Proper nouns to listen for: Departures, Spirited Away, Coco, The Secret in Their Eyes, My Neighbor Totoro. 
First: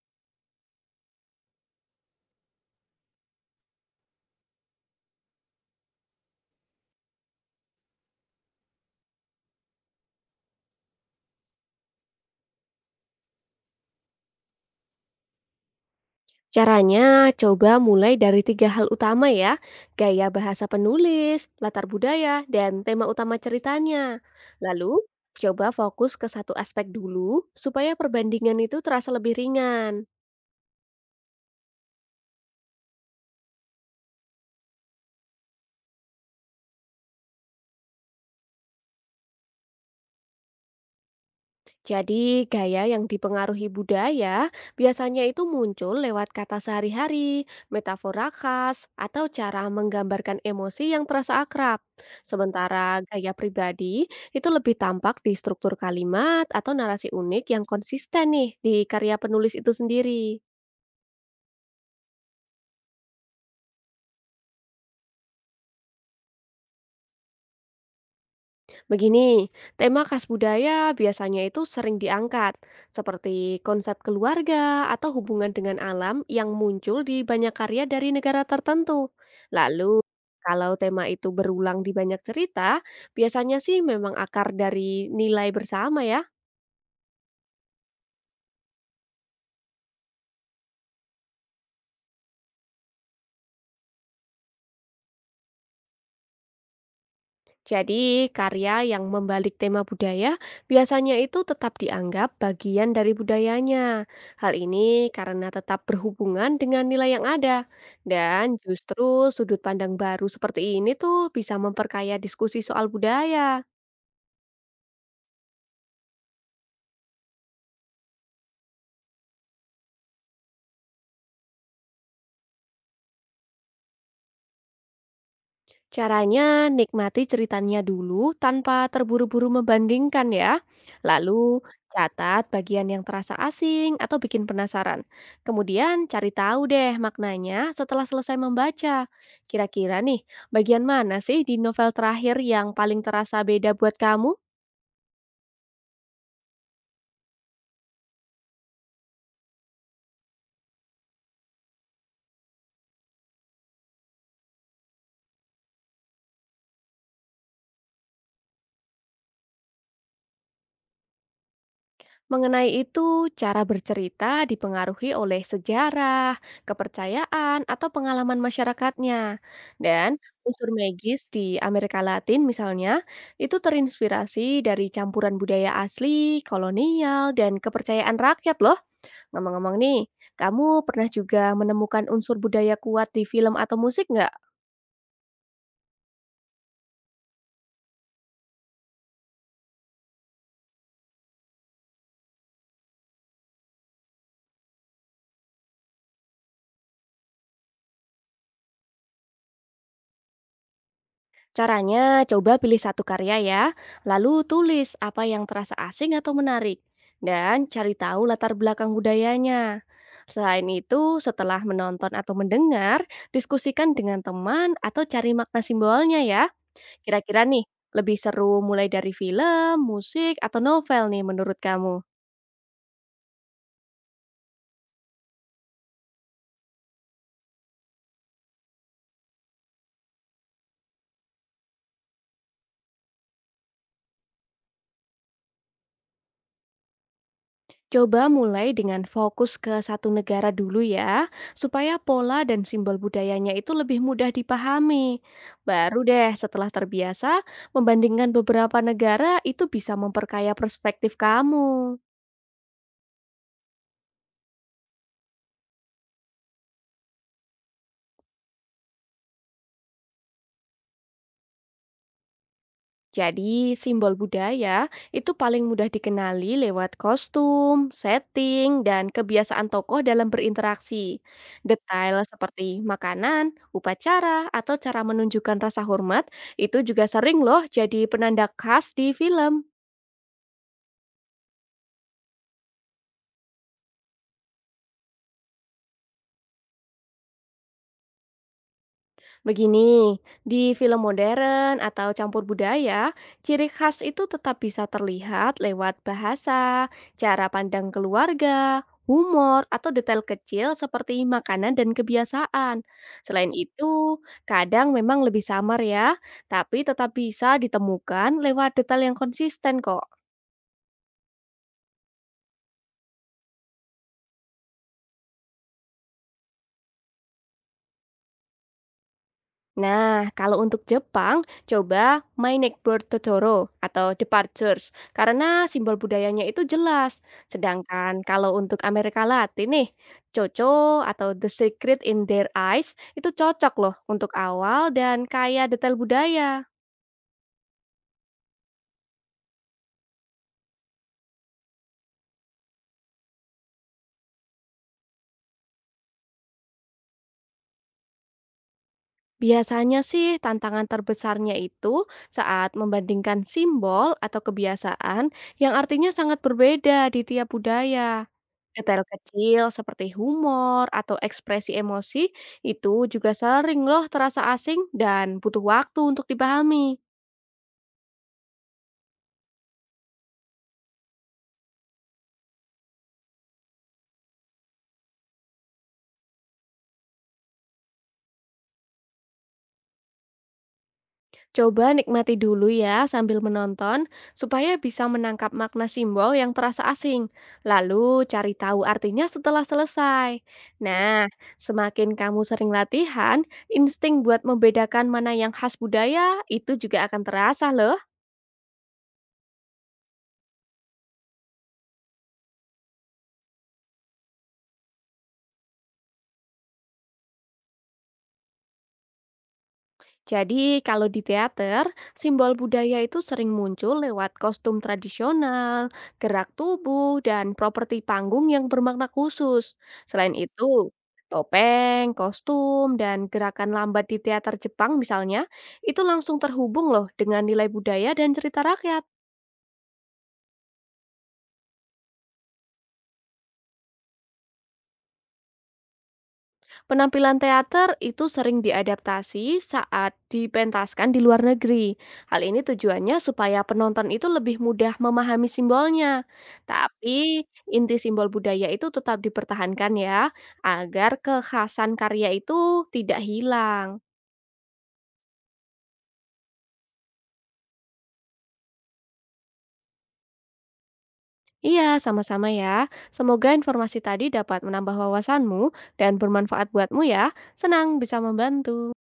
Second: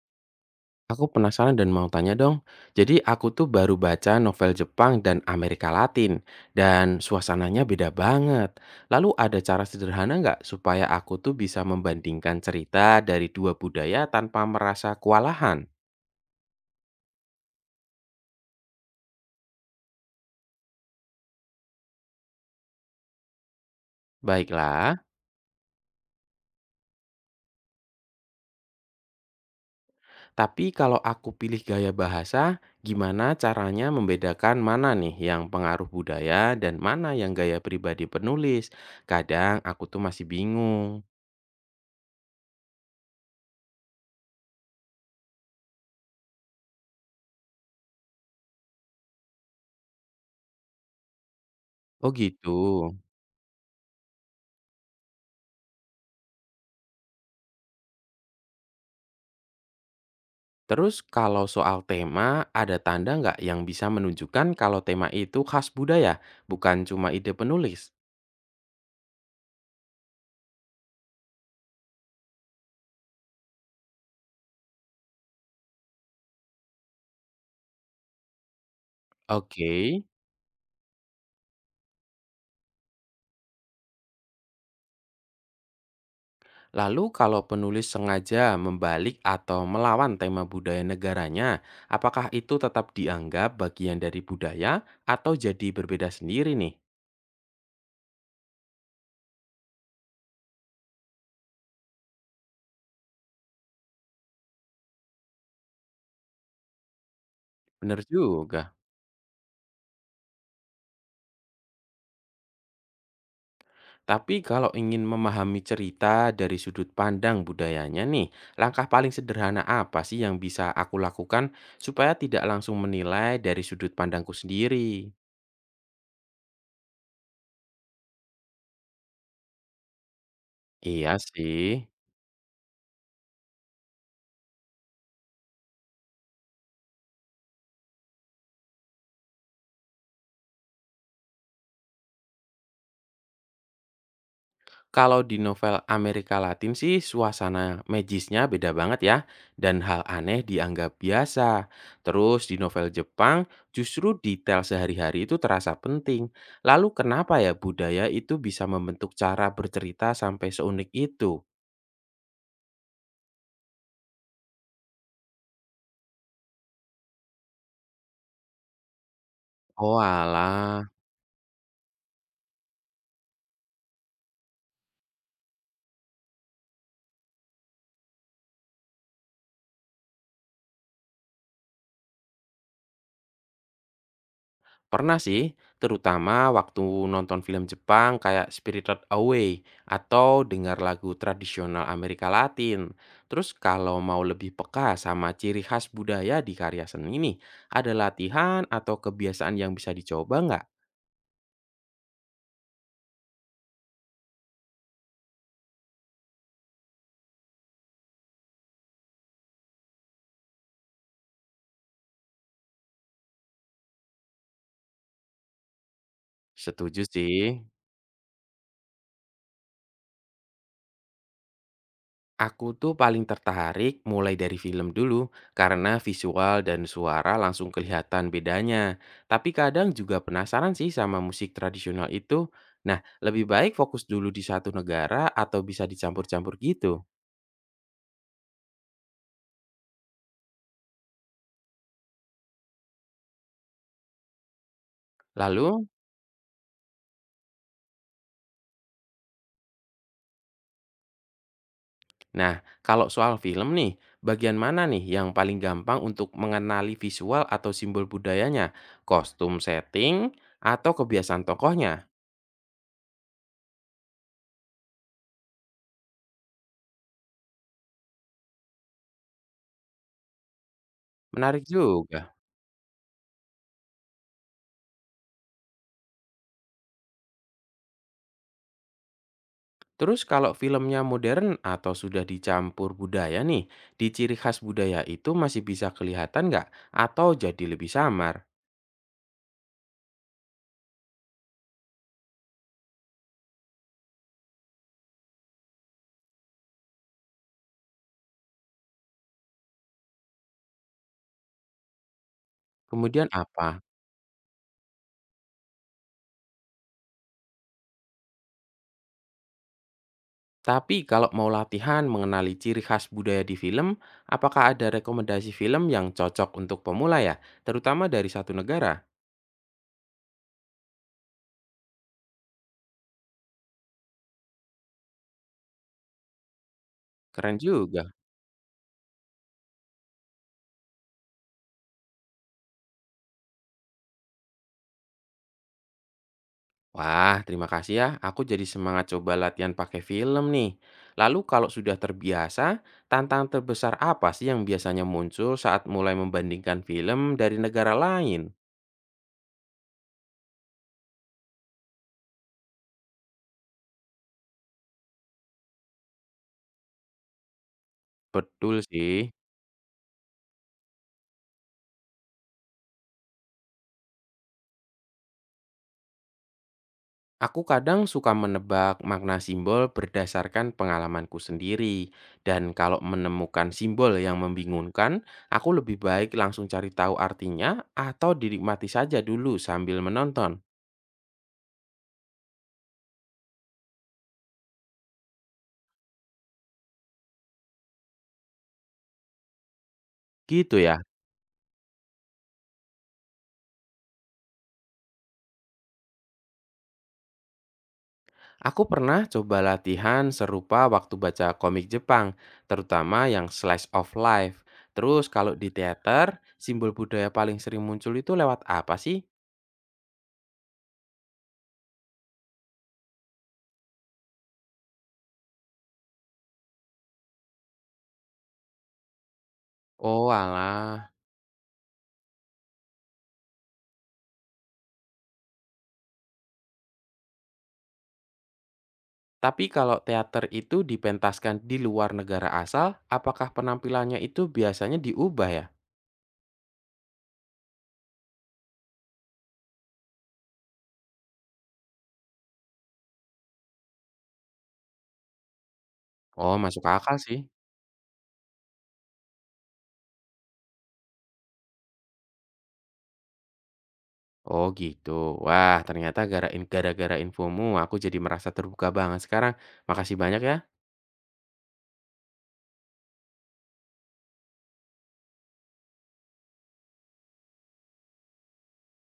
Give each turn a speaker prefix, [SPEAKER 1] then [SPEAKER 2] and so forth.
[SPEAKER 1] Aku penasaran dan mau tanya dong. Jadi aku tuh baru baca novel Jepang dan Amerika Latin, dan suasananya beda banget. Lalu ada cara sederhana nggak supaya aku tuh bisa membandingkan cerita dari dua budaya tanpa merasa kewalahan?
[SPEAKER 2] Caranya, coba mulai dari 3 hal utama ya, gaya bahasa penulis, latar budaya, dan tema utama ceritanya.
[SPEAKER 1] Baiklah,
[SPEAKER 2] Lalu, coba fokus ke satu aspek dulu supaya perbandingan itu terasa lebih ringan.
[SPEAKER 1] tapi kalau aku pilih gaya bahasa, gimana caranya membedakan mana nih yang pengaruh budaya dan mana yang gaya pribadi penulis? Kadang aku tuh masih bingung.
[SPEAKER 2] Jadi, gaya yang dipengaruhi budaya biasanya itu muncul lewat kata sehari-hari, metafora khas, atau cara menggambarkan emosi yang terasa akrab.
[SPEAKER 1] Oh gitu.
[SPEAKER 2] Sementara gaya pribadi itu lebih tampak di struktur kalimat atau narasi unik yang konsisten nih di karya penulis itu sendiri.
[SPEAKER 1] Terus kalau soal tema, ada tanda nggak yang bisa menunjukkan kalau tema itu khas budaya, bukan cuma ide penulis?
[SPEAKER 2] Begini, tema khas budaya biasanya itu sering diangkat, seperti konsep keluarga atau hubungan dengan alam yang muncul di banyak karya dari negara tertentu.
[SPEAKER 1] Oke,
[SPEAKER 2] Lalu, kalau tema itu berulang di banyak cerita, biasanya sih memang akar dari nilai bersama ya.
[SPEAKER 1] lalu kalau penulis sengaja membalik atau melawan tema budaya negaranya, apakah itu tetap dianggap bagian dari budaya atau jadi berbeda sendiri nih?
[SPEAKER 2] Jadi, karya yang membalik tema budaya biasanya itu tetap dianggap bagian dari budayanya. Hal ini karena tetap berhubungan dengan nilai yang ada.
[SPEAKER 1] Bener
[SPEAKER 2] Dan
[SPEAKER 1] juga.
[SPEAKER 2] justru sudut pandang baru seperti ini tuh bisa memperkaya diskusi soal budaya.
[SPEAKER 1] Tapi kalau ingin memahami cerita dari sudut pandang budayanya nih, langkah paling sederhana apa sih yang bisa aku lakukan supaya tidak langsung menilai dari sudut pandangku sendiri?
[SPEAKER 2] Caranya nikmati ceritanya dulu tanpa terburu-buru membandingkan ya.
[SPEAKER 1] Iya
[SPEAKER 2] Lalu
[SPEAKER 1] sih.
[SPEAKER 2] catat bagian yang terasa asing atau bikin penasaran. Kemudian cari tahu deh maknanya setelah selesai membaca. Kira-kira nih, bagian mana sih di novel terakhir yang paling terasa beda buat kamu?
[SPEAKER 1] Kalau di novel Amerika Latin sih suasana magisnya beda banget ya, dan hal aneh dianggap biasa. Terus di novel Jepang justru detail sehari-hari itu terasa penting. Lalu kenapa ya budaya itu bisa membentuk cara bercerita sampai seunik itu?
[SPEAKER 2] Mengenai itu, cara bercerita dipengaruhi oleh sejarah, kepercayaan, atau pengalaman masyarakatnya. Dan unsur
[SPEAKER 1] Oalah,
[SPEAKER 2] magis di Amerika Latin misalnya, itu terinspirasi dari campuran budaya asli, kolonial, dan kepercayaan rakyat loh. Ngomong-ngomong nih, kamu pernah juga menemukan unsur budaya kuat di film atau musik nggak?
[SPEAKER 1] pernah sih, terutama waktu nonton film Jepang kayak Spirited Away atau dengar lagu tradisional Amerika Latin. Terus kalau mau lebih peka sama ciri khas budaya di karya seni nih, ada latihan atau kebiasaan yang bisa dicoba nggak?
[SPEAKER 2] Caranya, coba pilih satu karya ya, lalu tulis apa yang terasa asing atau menarik, dan cari tahu latar belakang budayanya. Selain itu, setelah menonton atau mendengar, diskusikan dengan teman atau cari makna simbolnya ya.
[SPEAKER 1] Setuju sih.
[SPEAKER 2] Kira-kira nih, lebih seru mulai dari film, musik, atau novel nih menurut kamu?
[SPEAKER 1] Aku tuh paling tertarik mulai dari film dulu, karena visual dan suara langsung kelihatan bedanya. Tapi kadang juga penasaran sih sama musik tradisional itu. Nah, lebih baik fokus dulu di satu negara atau bisa dicampur-campur gitu.
[SPEAKER 2] Coba mulai dengan fokus ke satu negara dulu ya, supaya pola dan simbol budayanya itu lebih mudah dipahami.
[SPEAKER 1] Lalu,
[SPEAKER 2] Baru deh setelah terbiasa, membandingkan beberapa negara itu bisa memperkaya perspektif kamu.
[SPEAKER 1] nah, kalau soal film nih, bagian mana nih yang paling gampang untuk mengenali visual atau simbol budayanya? Kostum setting atau kebiasaan tokohnya?
[SPEAKER 2] Jadi, simbol budaya itu paling mudah dikenali lewat kostum, setting, dan kebiasaan tokoh dalam berinteraksi.
[SPEAKER 1] Menarik
[SPEAKER 2] Detail
[SPEAKER 1] juga.
[SPEAKER 2] seperti makanan, upacara, atau cara menunjukkan rasa hormat itu juga sering loh jadi penanda khas di film.
[SPEAKER 1] Terus kalau filmnya modern atau sudah dicampur budaya nih, di ciri khas budaya itu masih bisa kelihatan nggak? Atau jadi lebih samar?
[SPEAKER 2] Begini, di film modern atau campur budaya, ciri khas itu tetap bisa terlihat lewat bahasa, cara pandang keluarga, humor, atau detail kecil seperti makanan dan kebiasaan.
[SPEAKER 1] Kemudian
[SPEAKER 2] Selain
[SPEAKER 1] apa?
[SPEAKER 2] itu, kadang memang lebih samar ya, tapi tetap bisa ditemukan lewat detail yang konsisten kok.
[SPEAKER 1] Tapi kalau mau latihan mengenali ciri khas budaya di film, apakah ada rekomendasi film yang cocok untuk pemula ya? Terutama dari satu negara?
[SPEAKER 2] Nah, kalau untuk Jepang, coba My Neighbor Totoro atau Departures karena simbol budayanya itu jelas.
[SPEAKER 1] Keren juga.
[SPEAKER 2] Sedangkan kalau untuk Amerika Latin nih, Coco atau The Secret in Their Eyes itu cocok loh untuk awal dan kaya detail budaya.
[SPEAKER 1] Wah, terima kasih ya. Aku jadi semangat coba latihan pakai film nih. Lalu kalau sudah terbiasa, tantangan terbesar apa sih yang biasanya muncul saat mulai membandingkan film dari negara lain?
[SPEAKER 2] Biasanya sih tantangan terbesarnya itu saat membandingkan simbol atau kebiasaan yang artinya sangat berbeda di tiap budaya.
[SPEAKER 1] Betul
[SPEAKER 2] Detail
[SPEAKER 1] sih.
[SPEAKER 2] kecil seperti humor atau ekspresi emosi itu juga sering loh terasa asing dan butuh waktu untuk dipahami.
[SPEAKER 1] Aku kadang suka menebak makna simbol berdasarkan pengalamanku sendiri. Dan kalau menemukan simbol yang membingungkan, aku lebih baik langsung cari tahu artinya atau dinikmati saja dulu sambil menonton.
[SPEAKER 2] Coba nikmati dulu ya sambil menonton supaya bisa menangkap makna simbol yang terasa asing. Lalu cari tahu artinya setelah selesai.
[SPEAKER 1] Gitu ya.
[SPEAKER 2] Nah, semakin kamu sering latihan, insting buat membedakan mana yang khas budaya itu juga akan terasa loh.
[SPEAKER 1] Aku pernah coba latihan serupa waktu baca komik Jepang, terutama yang slice of life. Terus kalau di teater, simbol budaya paling sering muncul itu lewat apa sih?
[SPEAKER 2] Jadi, kalau di teater, simbol budaya itu sering muncul lewat kostum tradisional, gerak tubuh, dan properti panggung yang bermakna khusus.
[SPEAKER 1] Oh
[SPEAKER 2] Selain itu,
[SPEAKER 1] alah.
[SPEAKER 2] topeng, kostum, dan gerakan lambat di teater Jepang misalnya, itu langsung terhubung loh dengan nilai budaya dan cerita rakyat.
[SPEAKER 1] Tapi kalau teater itu dipentaskan di luar negara asal, apakah penampilannya itu biasanya diubah ya?
[SPEAKER 2] Penampilan teater itu sering diadaptasi saat dipentaskan di luar negeri. Hal ini tujuannya supaya penonton itu lebih mudah memahami simbolnya.
[SPEAKER 1] Oh, masuk akal sih.
[SPEAKER 2] Tapi inti simbol budaya itu tetap dipertahankan ya, agar kekhasan karya itu tidak hilang.
[SPEAKER 1] Oh gitu. Wah, ternyata gara-gara infomu aku jadi merasa terbuka banget sekarang. Makasih banyak ya.
[SPEAKER 2] Iya, sama-sama ya. Semoga informasi tadi dapat menambah wawasanmu dan bermanfaat buatmu ya. Senang bisa membantu.